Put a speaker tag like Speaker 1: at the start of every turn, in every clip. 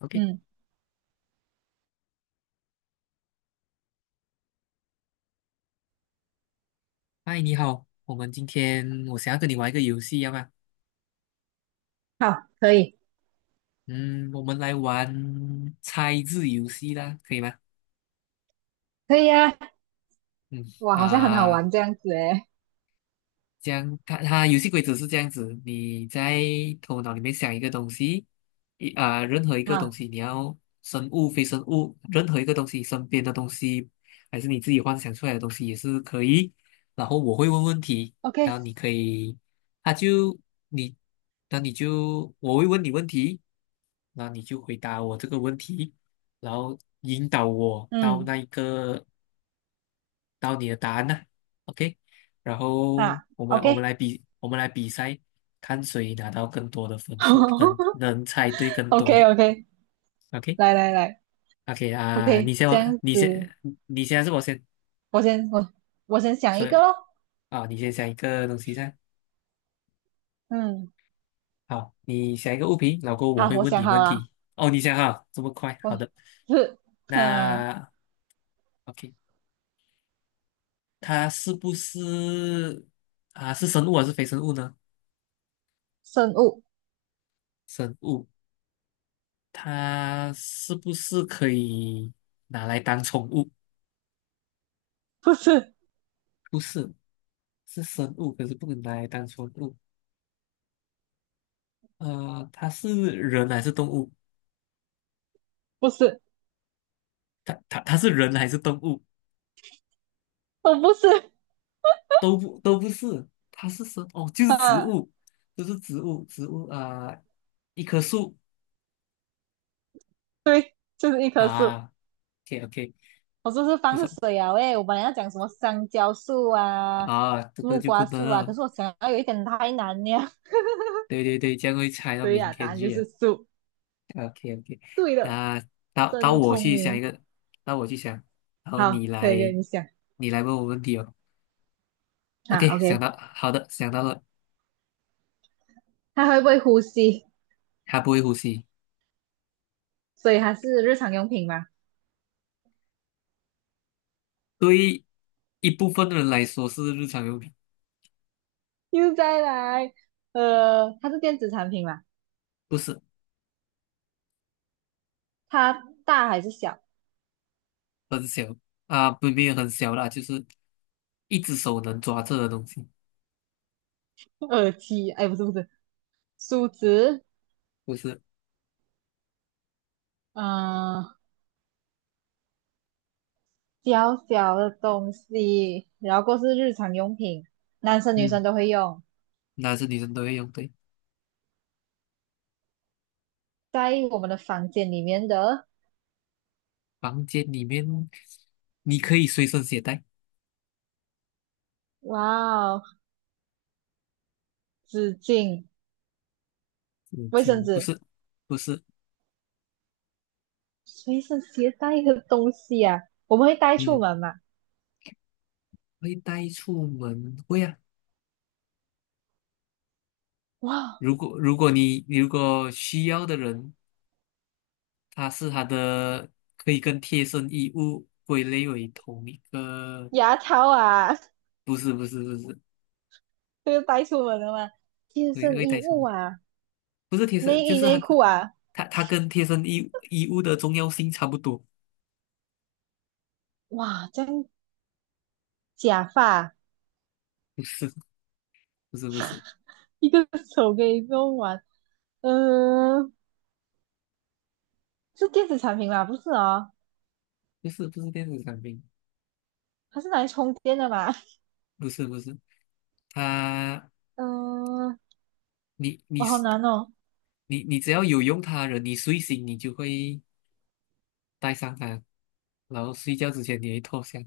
Speaker 1: OK，
Speaker 2: 嗯，
Speaker 1: 嗨，你好，我们今天我想要跟你玩一个游戏，要吗？
Speaker 2: 好，可以，
Speaker 1: 嗯，我们来玩猜字游戏啦，可以吗？
Speaker 2: 可以啊，
Speaker 1: 嗯
Speaker 2: 哇，好像很好
Speaker 1: 啊、
Speaker 2: 玩这样子诶。
Speaker 1: 这样它游戏规则是这样子，你在头脑里面想一个东西，任何一个东
Speaker 2: 好
Speaker 1: 西，你要生物、非生物，任何一个东西，身边的东西，还是你自己幻想出来的东西也是可以。然后我会问问题，然
Speaker 2: ，OK，
Speaker 1: 后你可以，他就你，那你就我会问你问题。那你就回答我这个问题，然后引导我到
Speaker 2: 嗯，
Speaker 1: 那一个到你的答案呢、OK，然后
Speaker 2: 啊
Speaker 1: 我们来比赛，看谁拿到更多的分数，能
Speaker 2: ，OK，o
Speaker 1: 能猜对
Speaker 2: k
Speaker 1: 更
Speaker 2: o k
Speaker 1: 多的。OK
Speaker 2: 来来来
Speaker 1: OK
Speaker 2: ，OK，这样
Speaker 1: 你
Speaker 2: 子，
Speaker 1: 先，你先还是我先？
Speaker 2: 我先我我先想一
Speaker 1: 所
Speaker 2: 个
Speaker 1: 以
Speaker 2: 咯。
Speaker 1: 啊、你先想一个东西噻。
Speaker 2: 嗯，
Speaker 1: 好，你想一个物品，老后过后我
Speaker 2: 好，
Speaker 1: 会
Speaker 2: 我
Speaker 1: 问
Speaker 2: 想
Speaker 1: 你
Speaker 2: 好
Speaker 1: 问
Speaker 2: 了，
Speaker 1: 题。哦，你想哈，这么快？
Speaker 2: 我
Speaker 1: 好的，
Speaker 2: 是，嗯，
Speaker 1: 那 OK。它是不是啊？是生物还是非生物呢？
Speaker 2: 生物，
Speaker 1: 生物，它是不是可以拿来当宠物？
Speaker 2: 不是，
Speaker 1: 不是，是生物，可是不能拿来当宠物。它是人还是动物？
Speaker 2: 不是，
Speaker 1: 它是人还是动物？
Speaker 2: 我不是，
Speaker 1: 都不是，它是生哦，就是植
Speaker 2: 啊，
Speaker 1: 物，就是植物，植物啊、一棵树。
Speaker 2: 对，就是一棵树。
Speaker 1: 啊，OK OK，
Speaker 2: 我说是
Speaker 1: 不
Speaker 2: 放
Speaker 1: 错
Speaker 2: 水啊，喂，我本来要讲什么香蕉树啊、
Speaker 1: 啊，这个
Speaker 2: 木
Speaker 1: 就不
Speaker 2: 瓜
Speaker 1: 能
Speaker 2: 树啊，可
Speaker 1: 了，
Speaker 2: 是我想要有一点太难了。
Speaker 1: 对对对，这样会猜到
Speaker 2: 对
Speaker 1: 明
Speaker 2: 呀、答
Speaker 1: 天
Speaker 2: 案就
Speaker 1: 去啊。
Speaker 2: 是鼠。
Speaker 1: OK OK，
Speaker 2: 对了，
Speaker 1: 那到
Speaker 2: 真
Speaker 1: 我
Speaker 2: 聪
Speaker 1: 去想一
Speaker 2: 明。
Speaker 1: 个，到我去想，然后你
Speaker 2: 好，
Speaker 1: 来，
Speaker 2: 可以跟你讲
Speaker 1: 你来问我问题哦。
Speaker 2: 啊。
Speaker 1: OK，想
Speaker 2: OK，
Speaker 1: 到，好的，想到了。
Speaker 2: 它会不会呼吸？
Speaker 1: 它不会呼吸，
Speaker 2: 所以它是日常用品嘛。
Speaker 1: 对于一部分人来说是日常用品，
Speaker 2: 又再来，它是电子产品嘛？
Speaker 1: 不是
Speaker 2: 它大还是小？
Speaker 1: 很小啊，不没有很小啦，就是一只手能抓着的东西，
Speaker 2: 耳机？哎，不是不是，梳子。
Speaker 1: 不是。
Speaker 2: 嗯、呃小小的东西，然后过是日常用品，男生女生
Speaker 1: 嗯，
Speaker 2: 都会用，
Speaker 1: 男生女生都会用，对，
Speaker 2: 在我们的房间里面的。
Speaker 1: 房间里面你可以随身携带，
Speaker 2: 哇哦，纸巾、
Speaker 1: 纸
Speaker 2: 卫生
Speaker 1: 巾，不
Speaker 2: 纸。
Speaker 1: 是，不是。
Speaker 2: 随身携带的东西啊，我们会带出
Speaker 1: 嗯，
Speaker 2: 门嘛？
Speaker 1: 会带出门，会啊。
Speaker 2: 哇，
Speaker 1: 如果你需要的人，他是他的可以跟贴身衣物归类为同一个，
Speaker 2: 牙套啊，
Speaker 1: 不是，
Speaker 2: 这个带出门的嘛，贴
Speaker 1: 会
Speaker 2: 身
Speaker 1: 会带
Speaker 2: 衣
Speaker 1: 什
Speaker 2: 物
Speaker 1: 么？
Speaker 2: 啊，
Speaker 1: 不是贴身，
Speaker 2: 内
Speaker 1: 就
Speaker 2: 衣
Speaker 1: 是他
Speaker 2: 内裤
Speaker 1: 跟
Speaker 2: 啊，
Speaker 1: 他他跟贴身衣物的重要性差不多，
Speaker 2: 哇，这样假发啊，
Speaker 1: 不是不是不是
Speaker 2: 一个手可以用完，嗯、呃，是电子产品吧？不是哦，
Speaker 1: 不是电子产品，
Speaker 2: 它是拿来充电的嘛？
Speaker 1: 不是不是，他。
Speaker 2: 嗯、呃
Speaker 1: 你你
Speaker 2: 我好
Speaker 1: 是
Speaker 2: 难哦，
Speaker 1: 你你只要有用它的人，你睡醒你就会带上它，然后睡觉之前你会脱下，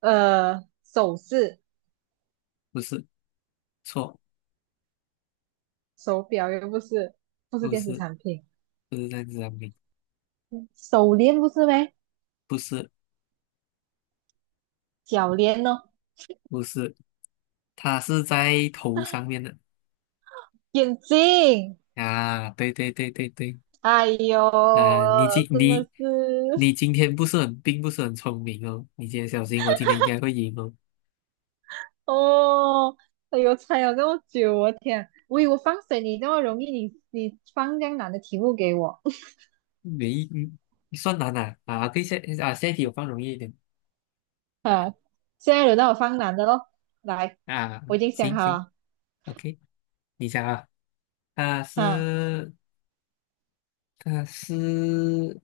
Speaker 2: 首饰、
Speaker 1: 不是。错，
Speaker 2: 手表又不是，不是
Speaker 1: 不
Speaker 2: 电子
Speaker 1: 是。
Speaker 2: 产品，
Speaker 1: 不是电子产品。
Speaker 2: 手链不是呗？
Speaker 1: 不是
Speaker 2: 脚链哦，
Speaker 1: 不是，它是在头上面的。
Speaker 2: 眼镜。
Speaker 1: 啊，对。
Speaker 2: 哎呦，
Speaker 1: 啊，
Speaker 2: 真的是
Speaker 1: 你今天不是很不是很聪明哦，你今天小心，我今天应该会赢哦，
Speaker 2: 哦，哎呦，猜了这么久，我天，我以为我放水你那么容易，你你放这样难的题目给我。
Speaker 1: 没嗯算难啊，可以下啊下一题我放容易一点
Speaker 2: 啊！现在轮到我放难的喽，来，
Speaker 1: 啊，
Speaker 2: 我已经想
Speaker 1: 行
Speaker 2: 好
Speaker 1: 行
Speaker 2: 了，
Speaker 1: ，OK，你想啊，啊
Speaker 2: 啊，
Speaker 1: 是啊是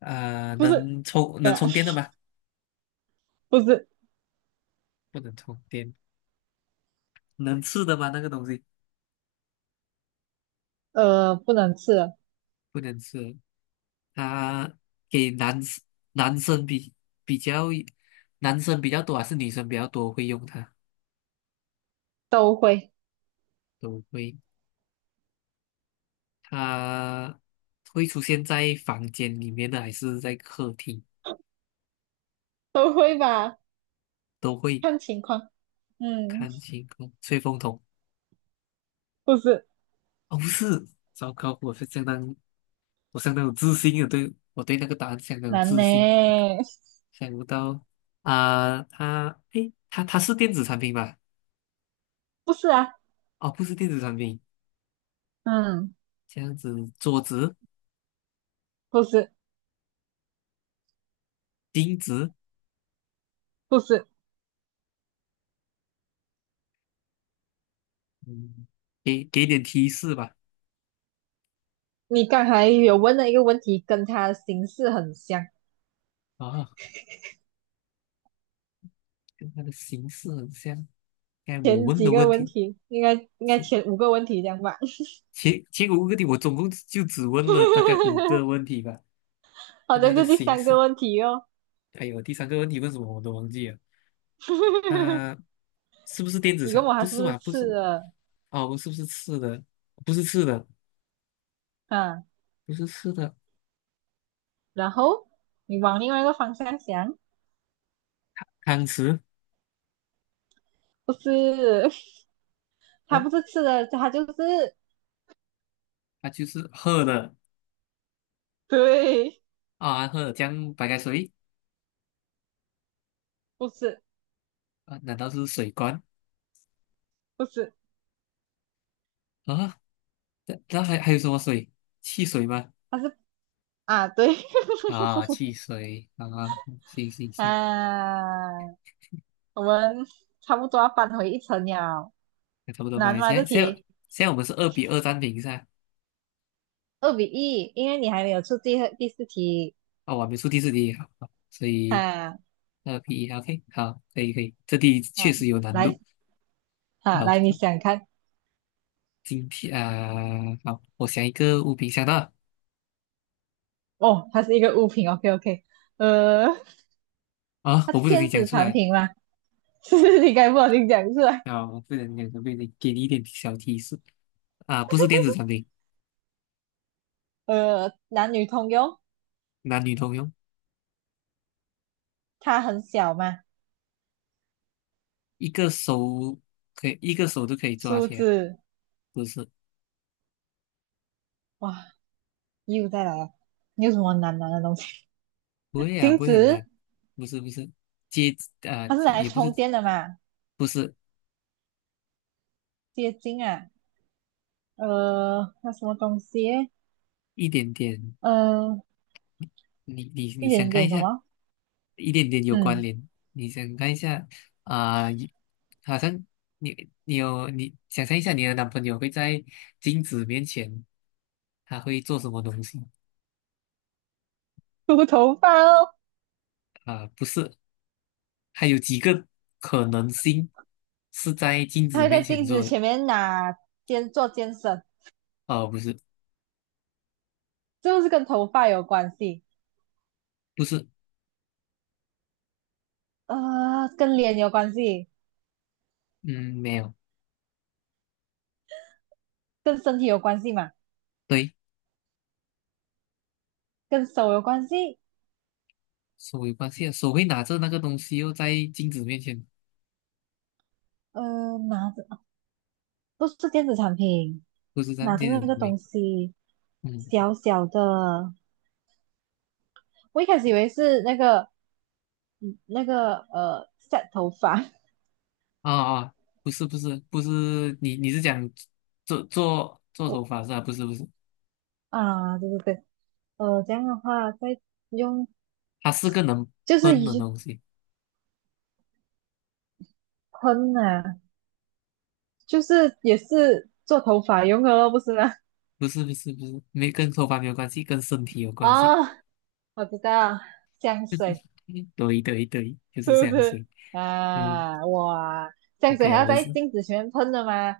Speaker 2: 不是，
Speaker 1: 能充
Speaker 2: 对
Speaker 1: 能
Speaker 2: 啊，
Speaker 1: 充电的吗？
Speaker 2: 不是，
Speaker 1: 不能充电，能吃的吗？那个东西
Speaker 2: 不能吃了，
Speaker 1: 不能吃。他给男生男生比比较男生比较多还是女生比较多会用它？
Speaker 2: 都会，
Speaker 1: 都会，它会出现在房间里面的还是在客厅？
Speaker 2: 都会吧，
Speaker 1: 都会。
Speaker 2: 看情况，嗯，
Speaker 1: 看星空吹风筒。
Speaker 2: 不是，
Speaker 1: 哦，不是，糟糕，我是相当，我相当有自信的，对，我对那个答案相当有
Speaker 2: 难
Speaker 1: 自
Speaker 2: 呢，
Speaker 1: 信。想不到啊，它，诶，它它是电子产品吧？
Speaker 2: 不是啊，
Speaker 1: 哦，不是电子产品，
Speaker 2: 嗯，
Speaker 1: 这样子，桌子、
Speaker 2: 不是，
Speaker 1: 钉子。
Speaker 2: 不是。
Speaker 1: 嗯，给点提示吧。
Speaker 2: 你刚才有问的一个问题跟他形式很像，
Speaker 1: 啊，跟它的形式很像。该我
Speaker 2: 前
Speaker 1: 问
Speaker 2: 几
Speaker 1: 的
Speaker 2: 个
Speaker 1: 问
Speaker 2: 问
Speaker 1: 题，
Speaker 2: 题应该
Speaker 1: 前
Speaker 2: 前五个问题这样吧？
Speaker 1: 前五个问题，我总共就只问了大概五 个问题吧。
Speaker 2: 好
Speaker 1: 跟它
Speaker 2: 像
Speaker 1: 的
Speaker 2: 是第
Speaker 1: 形
Speaker 2: 三个
Speaker 1: 式，
Speaker 2: 问题哦。
Speaker 1: 还有第三个问题问什么我都忘记了。它是不是电子
Speaker 2: 你问
Speaker 1: 厂？
Speaker 2: 我
Speaker 1: 不
Speaker 2: 他是
Speaker 1: 是
Speaker 2: 不是
Speaker 1: 吧？不是。
Speaker 2: 吃的？
Speaker 1: 哦，是不是吃的？不是吃的，
Speaker 2: 嗯，
Speaker 1: 不是吃的。
Speaker 2: 然后你往另外一个方向想，
Speaker 1: 汤匙，
Speaker 2: 不是，他
Speaker 1: 哦，
Speaker 2: 不是吃的，他就是
Speaker 1: 它就是喝的
Speaker 2: 对，
Speaker 1: 啊，喝的江白开水。
Speaker 2: 不是
Speaker 1: 啊？难道是水罐。
Speaker 2: 不是，
Speaker 1: 啊？那还有什么水？汽水吗？
Speaker 2: 他是啊对，
Speaker 1: 啊，汽水啊，行行
Speaker 2: 啊，
Speaker 1: 行，
Speaker 2: 我们差不多要返回一层了，
Speaker 1: 那差不多
Speaker 2: 难
Speaker 1: 吧。
Speaker 2: 吗这题？
Speaker 1: 现在我们是二比二停平噻，
Speaker 2: 2-1，因为你还没有出第二第四题。
Speaker 1: 啊，我还没出第四题，好，好所以
Speaker 2: 哈
Speaker 1: 二比一，OK，好，可以可以，这题确
Speaker 2: 哈，
Speaker 1: 实有难度。
Speaker 2: 来哈
Speaker 1: 好，
Speaker 2: 来，你想看
Speaker 1: 今天啊，好，我想一个物品，想到了。
Speaker 2: 哦？它是一个物品，OK OK。呃，
Speaker 1: 啊，
Speaker 2: 它
Speaker 1: 我
Speaker 2: 是
Speaker 1: 不小心
Speaker 2: 电
Speaker 1: 讲
Speaker 2: 子
Speaker 1: 出
Speaker 2: 产
Speaker 1: 来，
Speaker 2: 品吗？是你该不好听讲出来。
Speaker 1: 啊，我不小心讲出来，给你一点小提示啊，不是电子产品，
Speaker 2: 男女通用，
Speaker 1: 男女通用，
Speaker 2: 它很小嘛，
Speaker 1: 一个手可以一个手都可以抓
Speaker 2: 梳
Speaker 1: 起来，
Speaker 2: 子。
Speaker 1: 不是。
Speaker 2: 哇，又再来了，你有什么难拿的东西？
Speaker 1: 不会啊，
Speaker 2: 镜
Speaker 1: 不会很
Speaker 2: 子，
Speaker 1: 难，不是，接
Speaker 2: 它是拿来
Speaker 1: 也不是。
Speaker 2: 充电的嘛？
Speaker 1: 不是
Speaker 2: 接近啊，那什么东西？
Speaker 1: 一点点，
Speaker 2: 呃，
Speaker 1: 你
Speaker 2: 一
Speaker 1: 想
Speaker 2: 点
Speaker 1: 看一
Speaker 2: 点什
Speaker 1: 下，
Speaker 2: 么？
Speaker 1: 一点点有关
Speaker 2: 嗯，
Speaker 1: 联，你想看一下啊、你好像你想象一下你的男朋友会在镜子面前他会做什么东西。
Speaker 2: 梳头发哦。
Speaker 1: 不是，还有几个可能性是在镜
Speaker 2: 他
Speaker 1: 子
Speaker 2: 会
Speaker 1: 面
Speaker 2: 在
Speaker 1: 前
Speaker 2: 镜子
Speaker 1: 做的，
Speaker 2: 前面拿肩做肩绳，
Speaker 1: 哦、不是
Speaker 2: 就是跟头发有关系，
Speaker 1: 不是。
Speaker 2: 跟脸有关系，
Speaker 1: 嗯，没有，
Speaker 2: 跟身体有关系嘛，
Speaker 1: 对。
Speaker 2: 跟手有关系，
Speaker 1: 手有关系啊，手会拿着那个东西又在镜子面前，
Speaker 2: 拿着不是电子产品，
Speaker 1: 不是这样，
Speaker 2: 拿着那
Speaker 1: 镜子
Speaker 2: 个
Speaker 1: 面。
Speaker 2: 东西，
Speaker 1: 嗯，
Speaker 2: 小小的，我一开始以为是那个嗯那个set 头发，
Speaker 1: 啊啊，不是，你是讲做
Speaker 2: 我
Speaker 1: 头发是吧？不是不是，
Speaker 2: 啊，对对对，这样的话再用
Speaker 1: 它是个能
Speaker 2: 就是
Speaker 1: 喷的
Speaker 2: 一
Speaker 1: 东西。
Speaker 2: 喷啊，就是也是做头发用的咯，不是吗？
Speaker 1: 不是不是不是，没跟头发没有关系，跟身体有关系。
Speaker 2: 哦，我知道，香水
Speaker 1: 嗯,对 对对，就是这
Speaker 2: 是不
Speaker 1: 样水。
Speaker 2: 是
Speaker 1: 嗯
Speaker 2: 啊？哇，香水
Speaker 1: ，OK
Speaker 2: 还
Speaker 1: 啊，
Speaker 2: 要
Speaker 1: 我
Speaker 2: 在
Speaker 1: 是，
Speaker 2: 镜子前面喷的吗？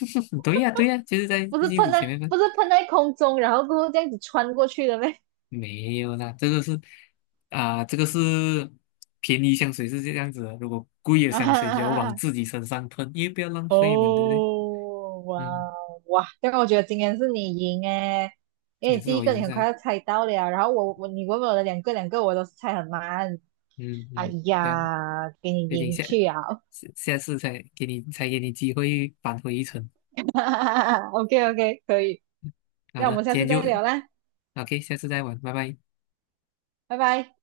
Speaker 1: 对呀、对呀、就是在
Speaker 2: 不是
Speaker 1: 镜
Speaker 2: 喷
Speaker 1: 子
Speaker 2: 在，
Speaker 1: 前面喷。
Speaker 2: 不是 喷在空中，然后过后这样子穿过去的咩？
Speaker 1: 没有啦，这个是便宜香水是这样子的，如果贵的 香水就要往
Speaker 2: 啊，
Speaker 1: 自己身上喷，因为不要浪费嘛，对不对？
Speaker 2: 哦，哇
Speaker 1: 嗯，
Speaker 2: 哇，这个我觉得今天是你赢诶，因为
Speaker 1: 也是
Speaker 2: 第一
Speaker 1: 我
Speaker 2: 个你
Speaker 1: 赢
Speaker 2: 很快
Speaker 1: 噻，
Speaker 2: 要猜到了，然后我你问我的两个我都是猜很慢，
Speaker 1: 嗯
Speaker 2: 哎
Speaker 1: 嗯，这样，
Speaker 2: 呀，给你
Speaker 1: 毕竟
Speaker 2: 赢去啊
Speaker 1: 下次才给你机会扳回一城。
Speaker 2: ，OK OK，可以，
Speaker 1: 好
Speaker 2: 那我
Speaker 1: 的，
Speaker 2: 们下
Speaker 1: 今
Speaker 2: 次
Speaker 1: 天
Speaker 2: 再
Speaker 1: 就
Speaker 2: 聊啦，
Speaker 1: OK，下次再玩，拜拜。
Speaker 2: 拜拜。